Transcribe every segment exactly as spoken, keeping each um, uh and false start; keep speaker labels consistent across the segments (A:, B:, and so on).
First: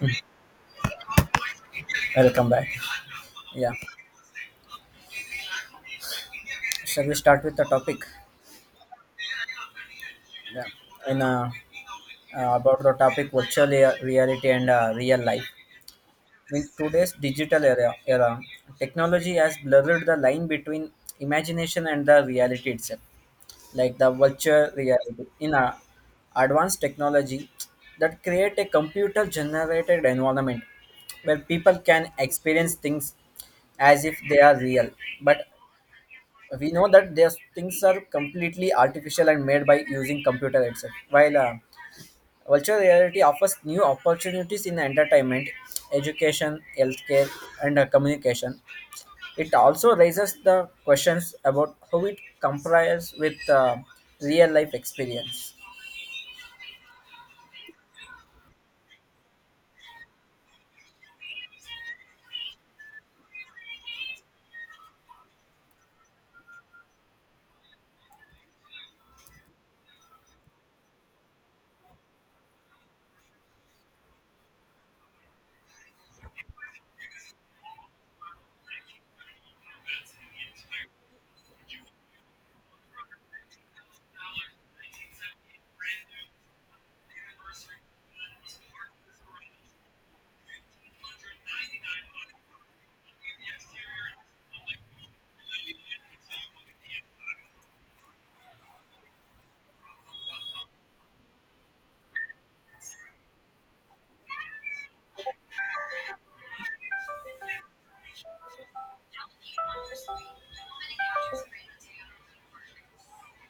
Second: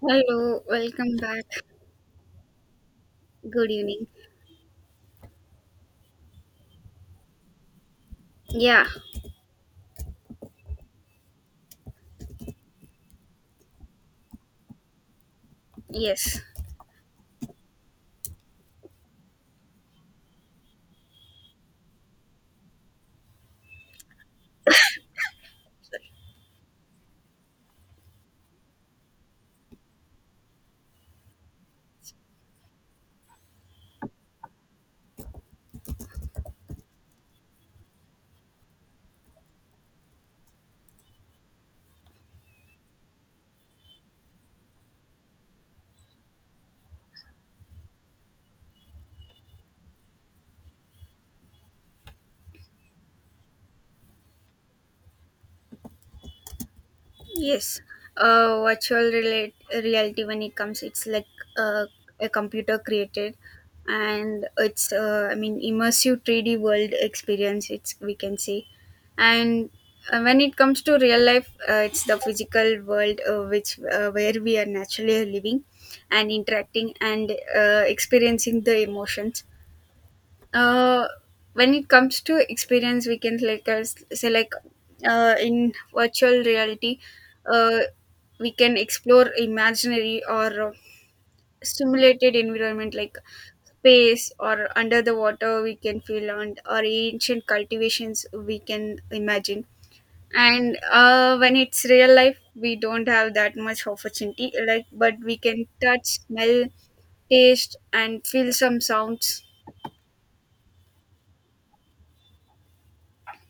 A: Hello, welcome back.
B: Welcome back. Yeah,
A: Good evening.
B: shall we start with the topic?
A: Yeah,
B: Yeah, in uh, uh, about the topic virtual rea- reality and uh, real life.
A: yes,
B: In today's digital era, era, technology has blurred the line between imagination and the reality itself. Like the virtual reality in a advanced technology that create a computer-generated environment where people can experience things as if they are real. But we know that these things are completely artificial and made by using computer itself while uh, virtual reality offers new opportunities in entertainment education healthcare and uh, communication. It also raises the questions about how it compares with uh, real life experience.
A: yes. Uh, virtual relate, reality when it comes, it's like uh, a computer created, and it's uh, I mean immersive three D world experience. It's we can say, and uh, when it comes to real life, uh, it's the physical world uh, which uh, where we are naturally living and interacting and uh, experiencing the emotions. uh, when it comes to experience we can like uh, s- say like uh, in virtual reality, uh, we can explore imaginary or uh, simulated environment like space or under the water we can feel, and or ancient cultivations we can imagine. And uh, when it's real life we don't have that much opportunity, like, but we can touch, smell, taste and feel some sounds.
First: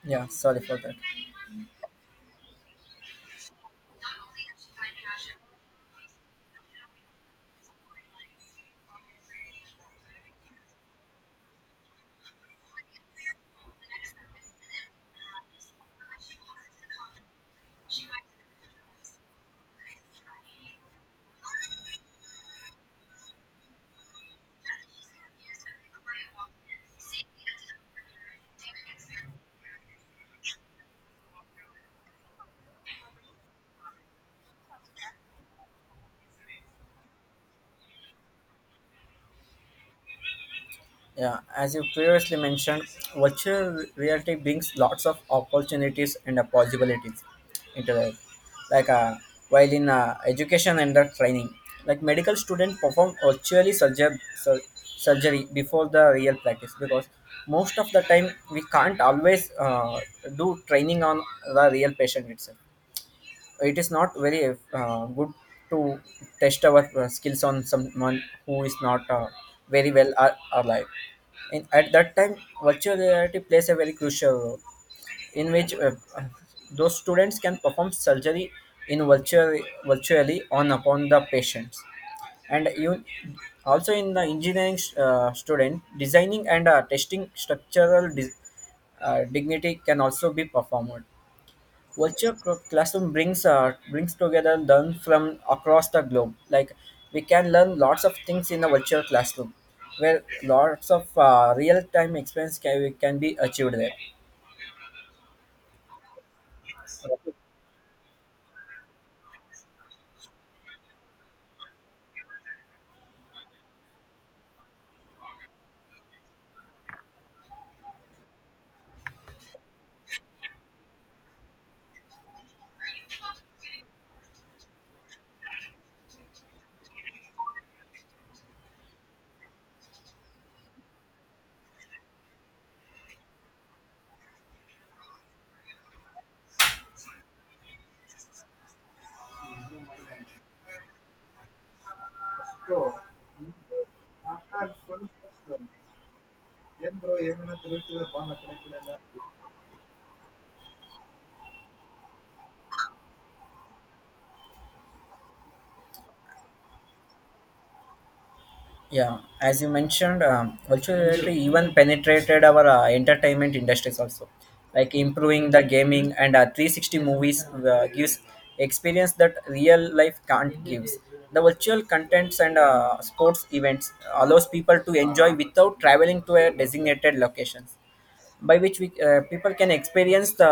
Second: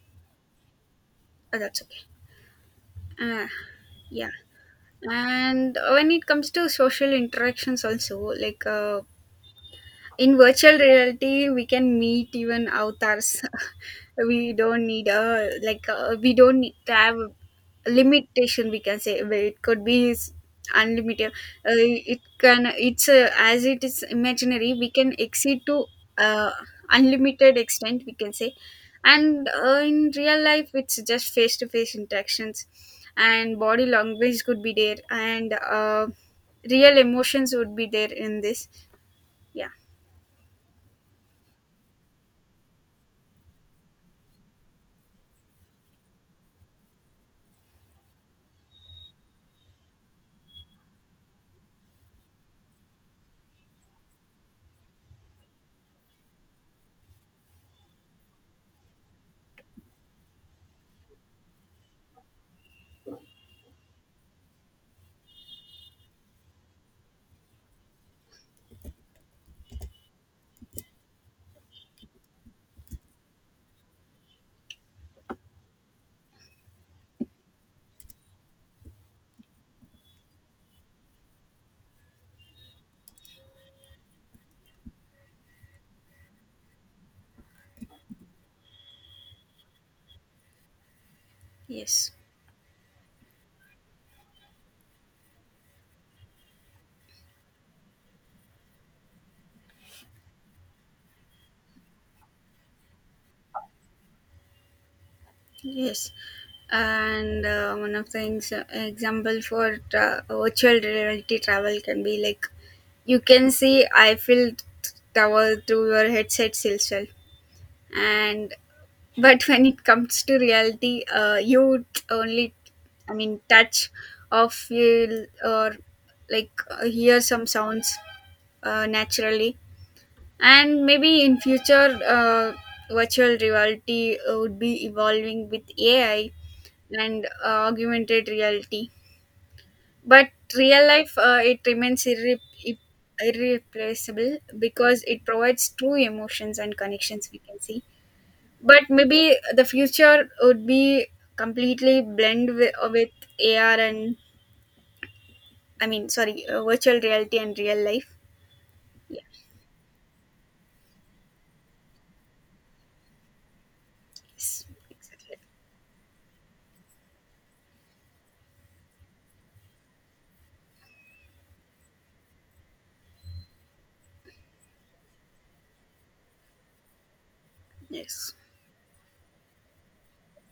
B: Yeah, sorry for that.
A: Oh, that's okay. uh, yeah, and when it comes to social interactions also like uh, in virtual reality we can meet even avatars we don't need a like uh We don't need to have a limitation, we can say, where it could be s- unlimited. Uh, it can it's uh, As it is imaginary we can exceed to, uh, unlimited extent, we can say. And uh, in real life it's just face to face interactions, and body language could be there, and uh, real emotions would be there in this. Yeah,
B: Yeah, as you previously mentioned, virtual reality brings lots of opportunities and uh, possibilities into life. Like uh, while in uh, education and uh, training, like medical students perform virtually surger- sur- surgery before the real practice, because most of the time we can't always uh, do training on the real patient itself. It is not very uh, good to test our uh, skills on someone who is not uh, very well ar- alive. In, at that time, virtual reality plays a very crucial role, in which uh, those students can perform surgery in virtual, virtually on upon the patients. And you also in the engineering uh, student designing and uh, testing structural dis- uh, dignity can also be performed.
A: yes.
B: Virtual cl- classroom brings uh, brings together learn from across the globe, like we can learn lots of things in a virtual classroom where lots of uh, real time experience can, can be achieved there.
A: Yes, and uh, one of the ex- example for tra- virtual reality travel can be like, you can see Eiffel Tower through your headsets itself. And but when it comes to reality, uh, you only I mean touch or feel or like uh, hear some sounds uh, naturally. And maybe in future uh, virtual reality uh, would be evolving with A I and uh, augmented reality. But real life, uh, it remains irre- i- irreplaceable because it provides true emotions and connections, we can see. But maybe the future would be completely blend with, with A R and, I mean, sorry, uh, virtual reality and real life.
B: Yeah,
A: Yeah,
B: as you mentioned, um, virtual Yeah. reality even penetrated our uh, entertainment industries also,
A: yes,
B: like
A: exactly.
B: improving the gaming and uh, three sixty movies uh, gives experience that real life can't gives. The virtual contents and uh, sports events allows people to enjoy without traveling to a designated locations,
A: Yes,
B: by which we uh, people can experience the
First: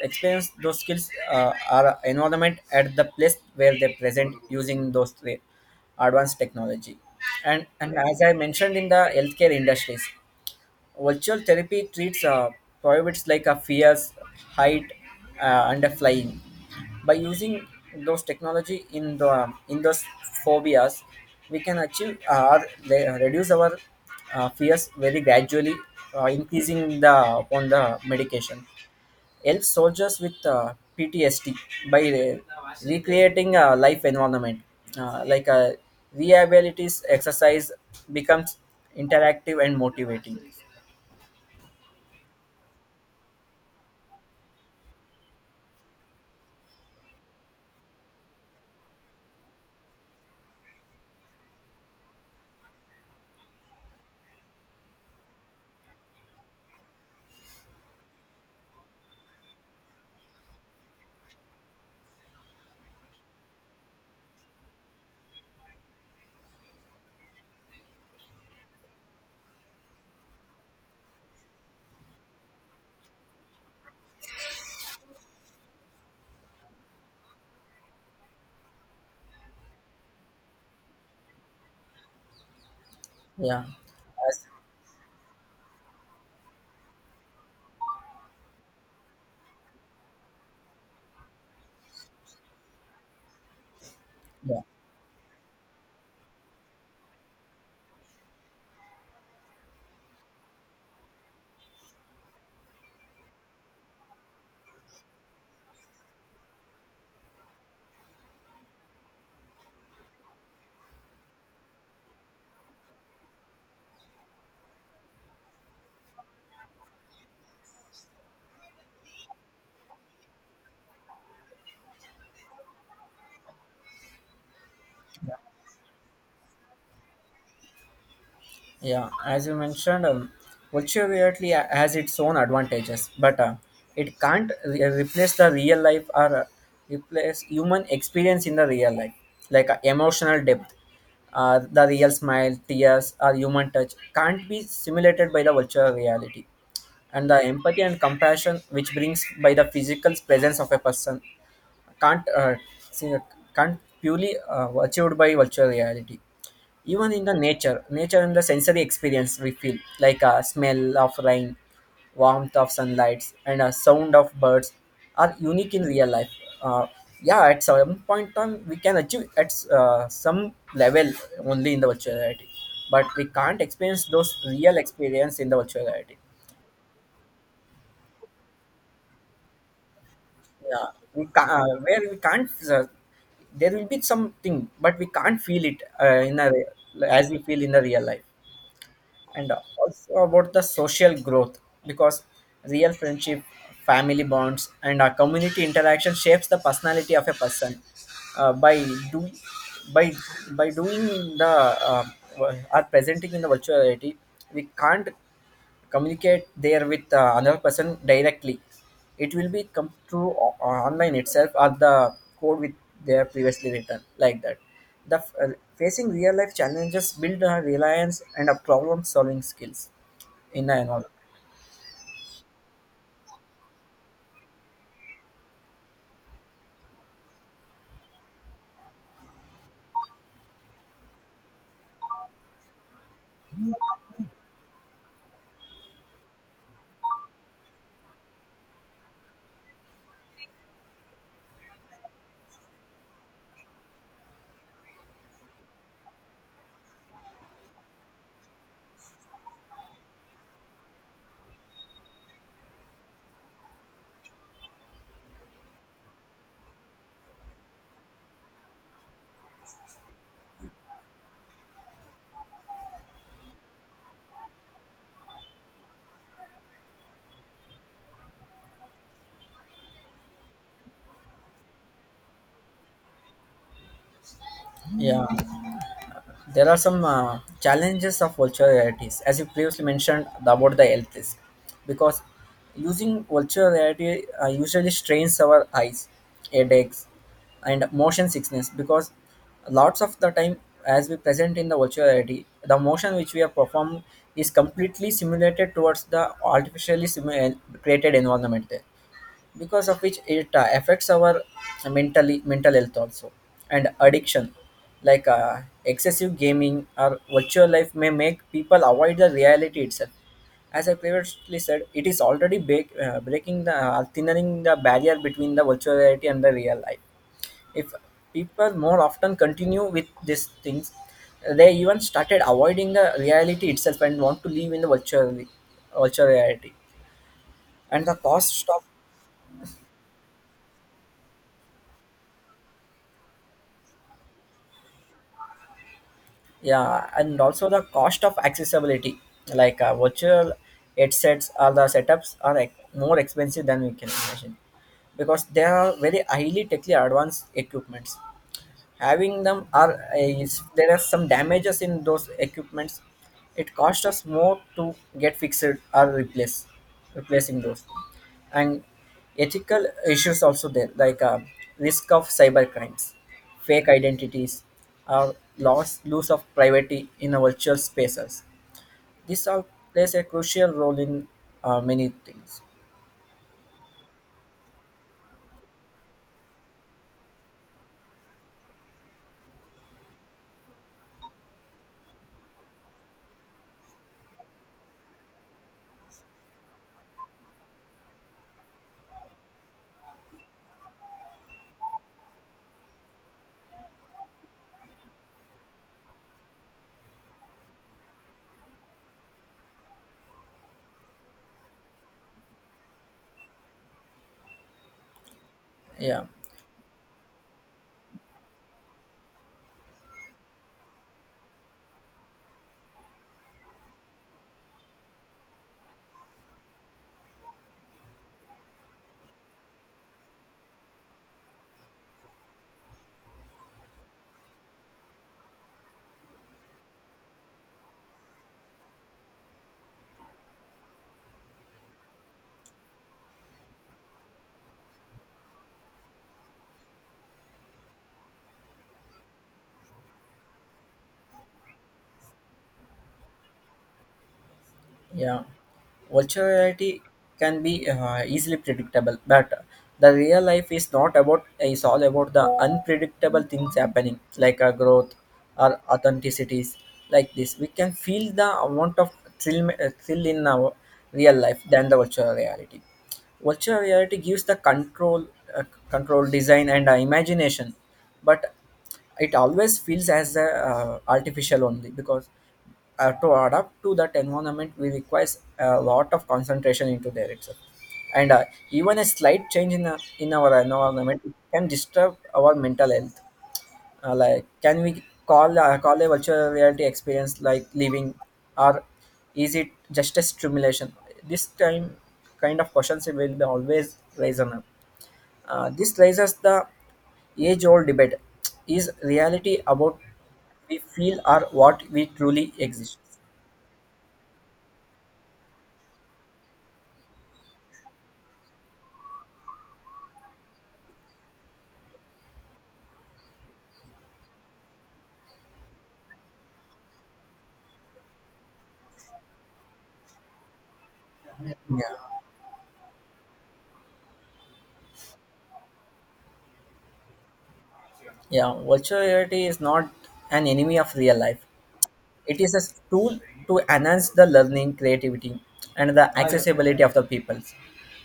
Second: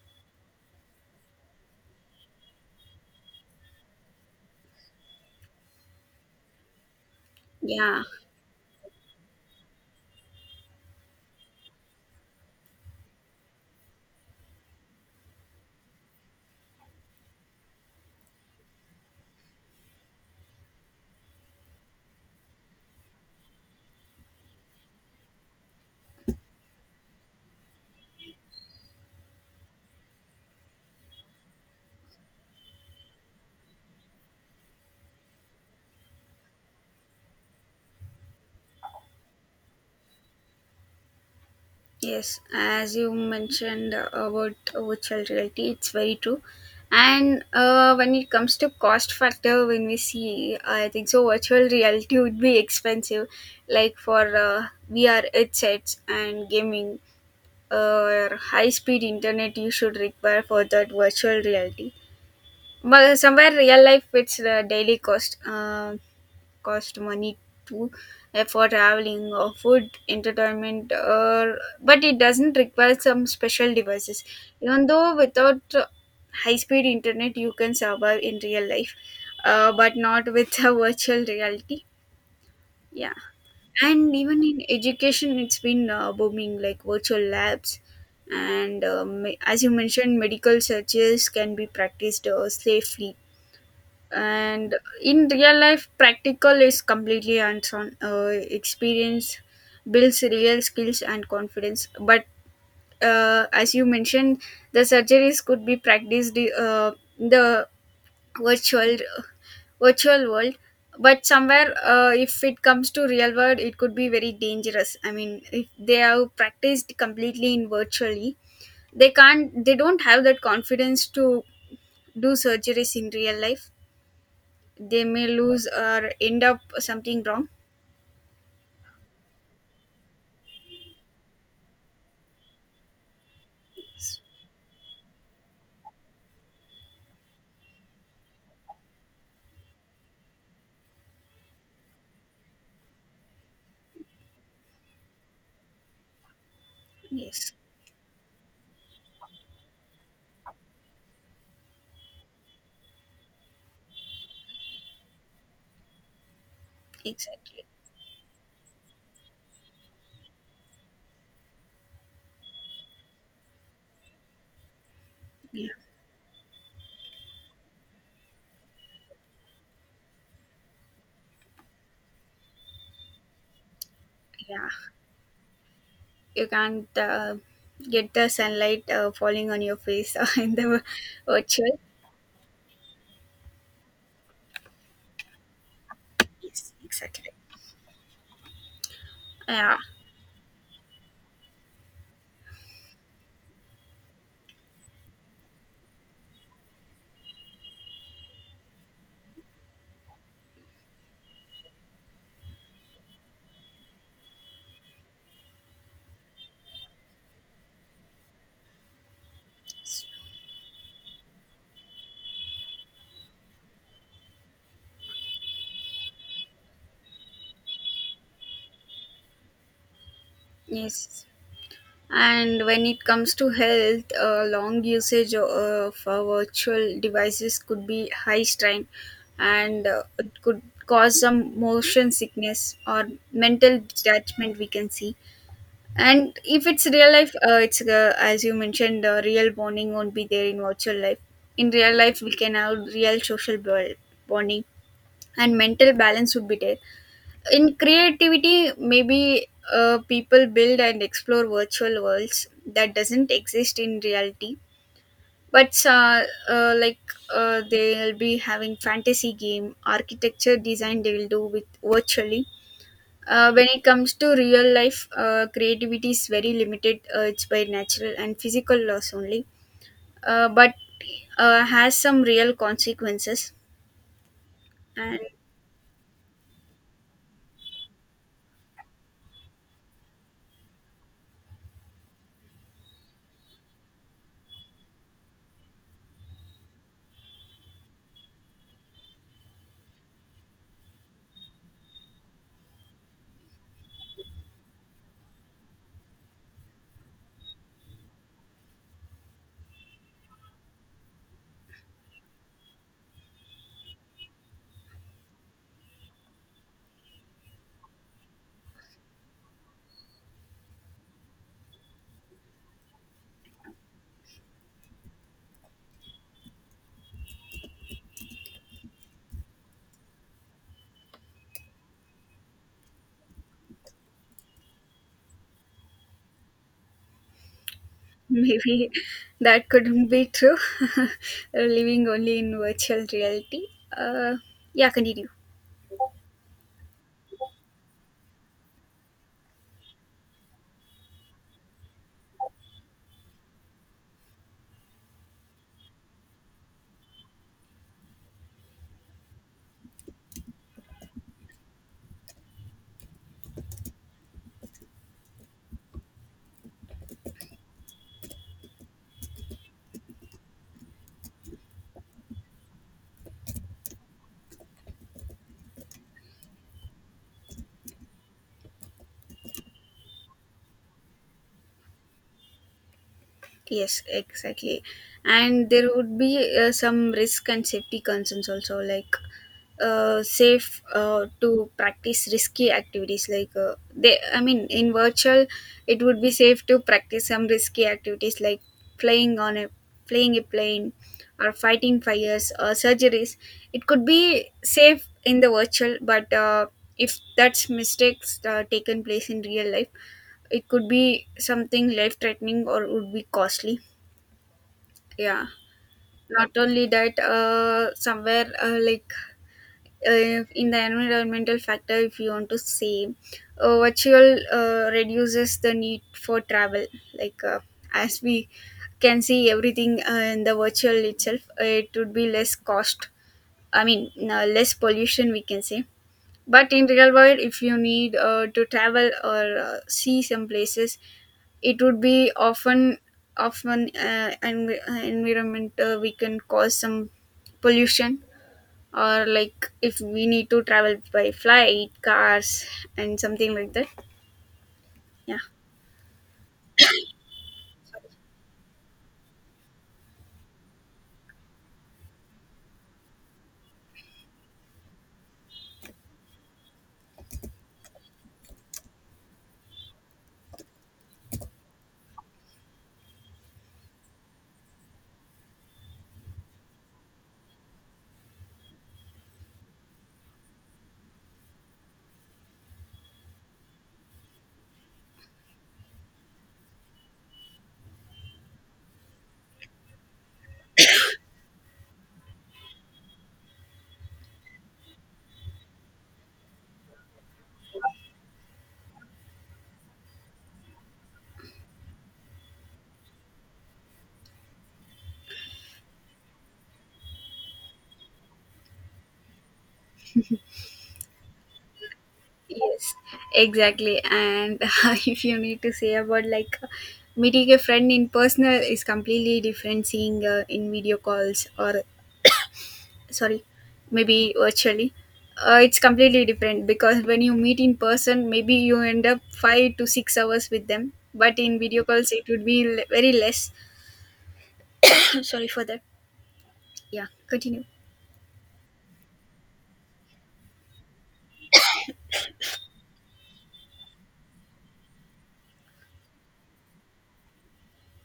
B: experience those skills uh, or environment at the place where they present using those three advanced technology. And and
A: yeah.
B: as I mentioned in the healthcare industries, virtual therapy treats uh, prohibits like a fears, height, uh, and a flying. By using those technology in the um, in those phobias, we can achieve uh, or le- reduce our uh, fears very gradually, uh, increasing the on the medication. Help soldiers with uh, P T S D by re- recreating a life environment uh, like a rehabilitation exercise becomes interactive and motivating.
A: Yes, as you mentioned about virtual reality, it's very true. And uh, when it comes to cost factor, when we see, I think so, virtual reality would be expensive, like for uh, V R headsets and gaming, uh, or high speed internet you should require for that virtual reality. But somewhere real life, it's the daily cost. Um cost money to uh, for traveling or food entertainment, or but it doesn't require some special devices, even though without high speed internet you can survive in real life, uh, but not with a virtual reality. Yeah,
B: Yeah,
A: and even
B: as
A: in education it's been uh, booming, like virtual labs. And um, as you mentioned, medical searches can be practiced uh, safely,
B: yeah,
A: and in real life practical is completely hands on, uh, experience builds real skills and confidence. But uh, as you mentioned, the surgeries could be practiced, uh, in the virtual virtual world. But somewhere, uh, if it comes to real world it could be very dangerous. I mean, if they have practiced completely in virtually, they can't, they don't have that confidence to do surgeries in real life. They may lose or end up something wrong.
B: yeah, as you mentioned, um, virtual reality has its own advantages, but uh, it can't re- replace the real life or uh, replace human experience in the real life, like uh, emotional depth. Uh, the real smile, tears, or human touch can't be simulated by the virtual reality. And the
A: Yes,
B: empathy and compassion which brings by the physical presence of a person can't uh, see, can't purely uh, achieved by virtual reality, even in the
A: exactly.
B: nature nature and the sensory experience we feel, like a smell of rain, warmth of sunlight and a sound of birds are
A: Yeah.
B: unique in real life. Uh, yeah at some point time we can achieve at uh, some level only in the virtual reality, but we can't experience those
A: Yeah,
B: real experience in the virtual reality.
A: you can't, uh, get the sunlight uh, falling on your face in the
B: Yeah, we ca- uh,
A: virtual.
B: where we can't. Uh, there will be something, but we can't feel it uh, in a re-
A: Yes, exactly.
B: as we feel in the real life. And
A: Yeah,
B: also about the social growth, because real friendship, family bonds, and our community interaction shapes the personality of a person. Uh, by do by by doing the uh, or presenting in the virtual reality, we can't communicate there with uh, another person directly. It will be come through o- online itself or the code with their previously written like that. The f- uh, facing real life challenges build a reliance and a problem solving skills in the environment.
A: yes, and when it comes to health, uh, long usage uh, of uh, virtual devices could be high strain, and uh, it could cause some motion sickness or mental detachment, we can see. And if it's real life, uh, it's, uh, as you mentioned, uh, real bonding won't be there in virtual life. In real life, we can have real social bo- bonding, and mental balance would be there. In creativity, maybe uh, people build and explore virtual worlds that doesn't exist in reality. But uh, uh, like, uh, they'll be having fantasy game architecture design, they will do with virtually. Uh, when it comes to real life, uh, creativity is very limited. Uh, it's by natural and physical loss only, uh, but uh, has some real consequences, and
B: Yeah. There are some uh, challenges of virtual realities, as you previously mentioned about the health risk, because using virtual reality uh, usually strains our eyes, headaches, and motion sickness. Because lots of the time, as we present in the virtual reality, the motion which we have performed is completely simulated towards the artificially simu- created environment there, because of which it uh, affects our mentally mental health also, and addiction, like uh, excessive gaming or virtual life may make people avoid the reality itself. As I previously said, it is already break, uh, breaking the uh, thinning the barrier between the virtual reality and the real life. If people more often continue with these things, they even started avoiding the reality itself and want to live in the virtual virtual reality. And the cost of,
A: maybe that couldn't be true. Living only in virtual reality. Uh, yeah, continue.
B: yeah, and also the cost of accessibility, like uh, virtual headsets or the setups are like, more expensive than we can imagine, because they are very highly technically advanced equipments. Having them are uh, is there are some damages in those equipments, it costs us more to get fixed or replace replacing those. And ethical issues also there, like uh, risk of cyber crimes, fake identities, or loss loss of privacy in our virtual spaces. This all plays a crucial role in uh, many things.
A: Yes, exactly. And there would be uh, some risk and safety concerns also, like, uh, safe, uh, to practice risky activities. Like uh, they, I mean, in virtual, it would be safe to practice some risky activities, like flying on a, flying a plane, or fighting fires or surgeries. It could be safe in the virtual, but uh, if that's mistakes uh, taken place in real life, it could be something life threatening or would be costly. Yeah,
B: Yeah.
A: not only that, uh, somewhere, uh, like, uh, in the environmental factor, if you want to say, uh, virtual, uh, reduces the need for travel. Like, uh, as we can see everything uh, in the virtual itself, uh, it would be less cost. I mean, uh, less pollution, we can say. But in real world, if you need, uh, to travel or uh, see some places, it would be often often uh, env- uh, environment, uh, we can cause some pollution, or like if we need to travel by flight, cars, and something like that. Yeah.
B: Yeah, virtual reality can be uh, easily predictable, but the real life is not about is all about the unpredictable things happening, like a growth or authenticities like this. We can feel the amount of thrill, uh, thrill in our real life than the virtual reality. Virtual reality gives the control, uh, control design and uh, imagination, but it always feels as a, uh, artificial only, because uh, to adapt to that environment we requires a lot of concentration into there itself. And uh, even a slight change in, uh, in our environment can disturb our mental health. Uh, like can we call uh, call a virtual reality experience like living, or is it just a stimulation this time? Kind of questions will be always raised on up. uh, this raises the age old debate: is reality about we feel or what we truly
A: Yes,
B: exist?
A: exactly. And if you need to say about, like, uh, meeting a friend in personal is completely different, seeing, uh, in video calls or, sorry, maybe virtually, uh, it's completely different, because when you meet in person maybe you end up five to six hours with them, but in video calls
B: Yeah,
A: it would be le- very less. Sorry for that. Yeah, continue.
B: yeah. Virtual reality is not an enemy of real life. It is a tool to enhance the learning, creativity, and the accessibility of the peoples.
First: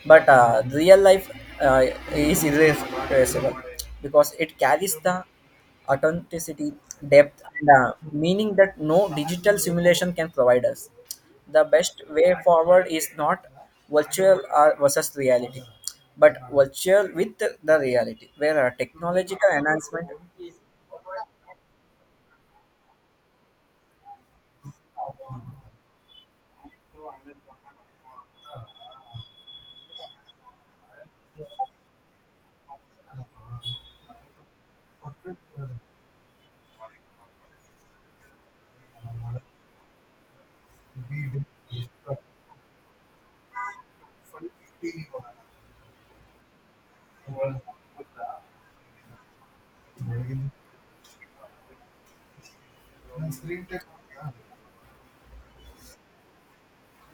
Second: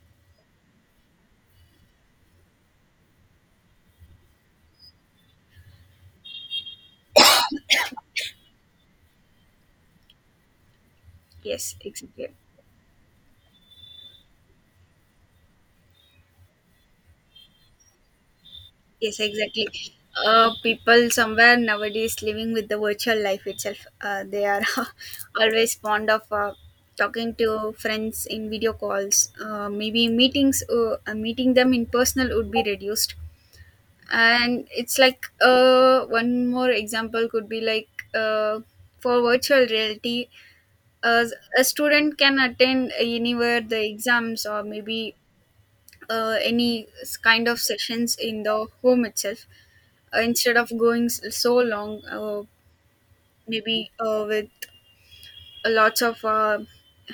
B: But uh, real life uh, is irreplaceable, because it carries the authenticity, depth, and uh, meaning that no digital simulation can provide us. The
A: Yes,
B: best
A: exactly.
B: way forward is not virtual or versus reality, but virtual with the reality, where a
A: Yes,
B: technological
A: exactly.
B: enhancement.
A: Uh, people somewhere nowadays living with the virtual life itself, uh, they are always fond of, uh, talking to friends in video calls, uh, maybe meetings uh, uh, meeting them in personal would be reduced. And it's like, uh, one more example could be like, uh, for virtual reality, uh, a student can attend anywhere the exams, or maybe uh, any s- kind of sessions in the home itself, uh, instead of going s- so long, uh, maybe uh, with lots of uh,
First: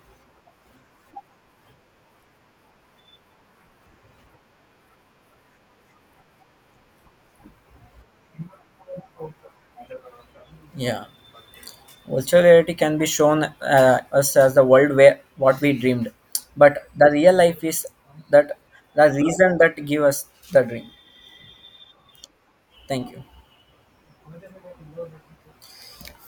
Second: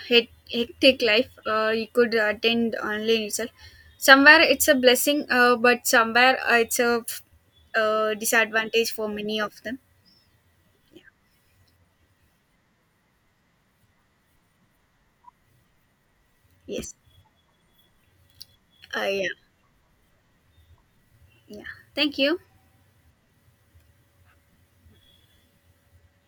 A: hec- hectic life, uh, you could attend online itself. Somewhere it's a blessing, uh, but somewhere, uh, it's a, uh, disadvantage for many of them. Yeah.
B: Yeah. Virtual reality can be shown uh, us as the world where what we dreamed, but
A: Yes.
B: the real life is that
A: Uh,
B: the
A: yeah,
B: reason that give us the dream.
A: yeah, thank you.
B: Thank you.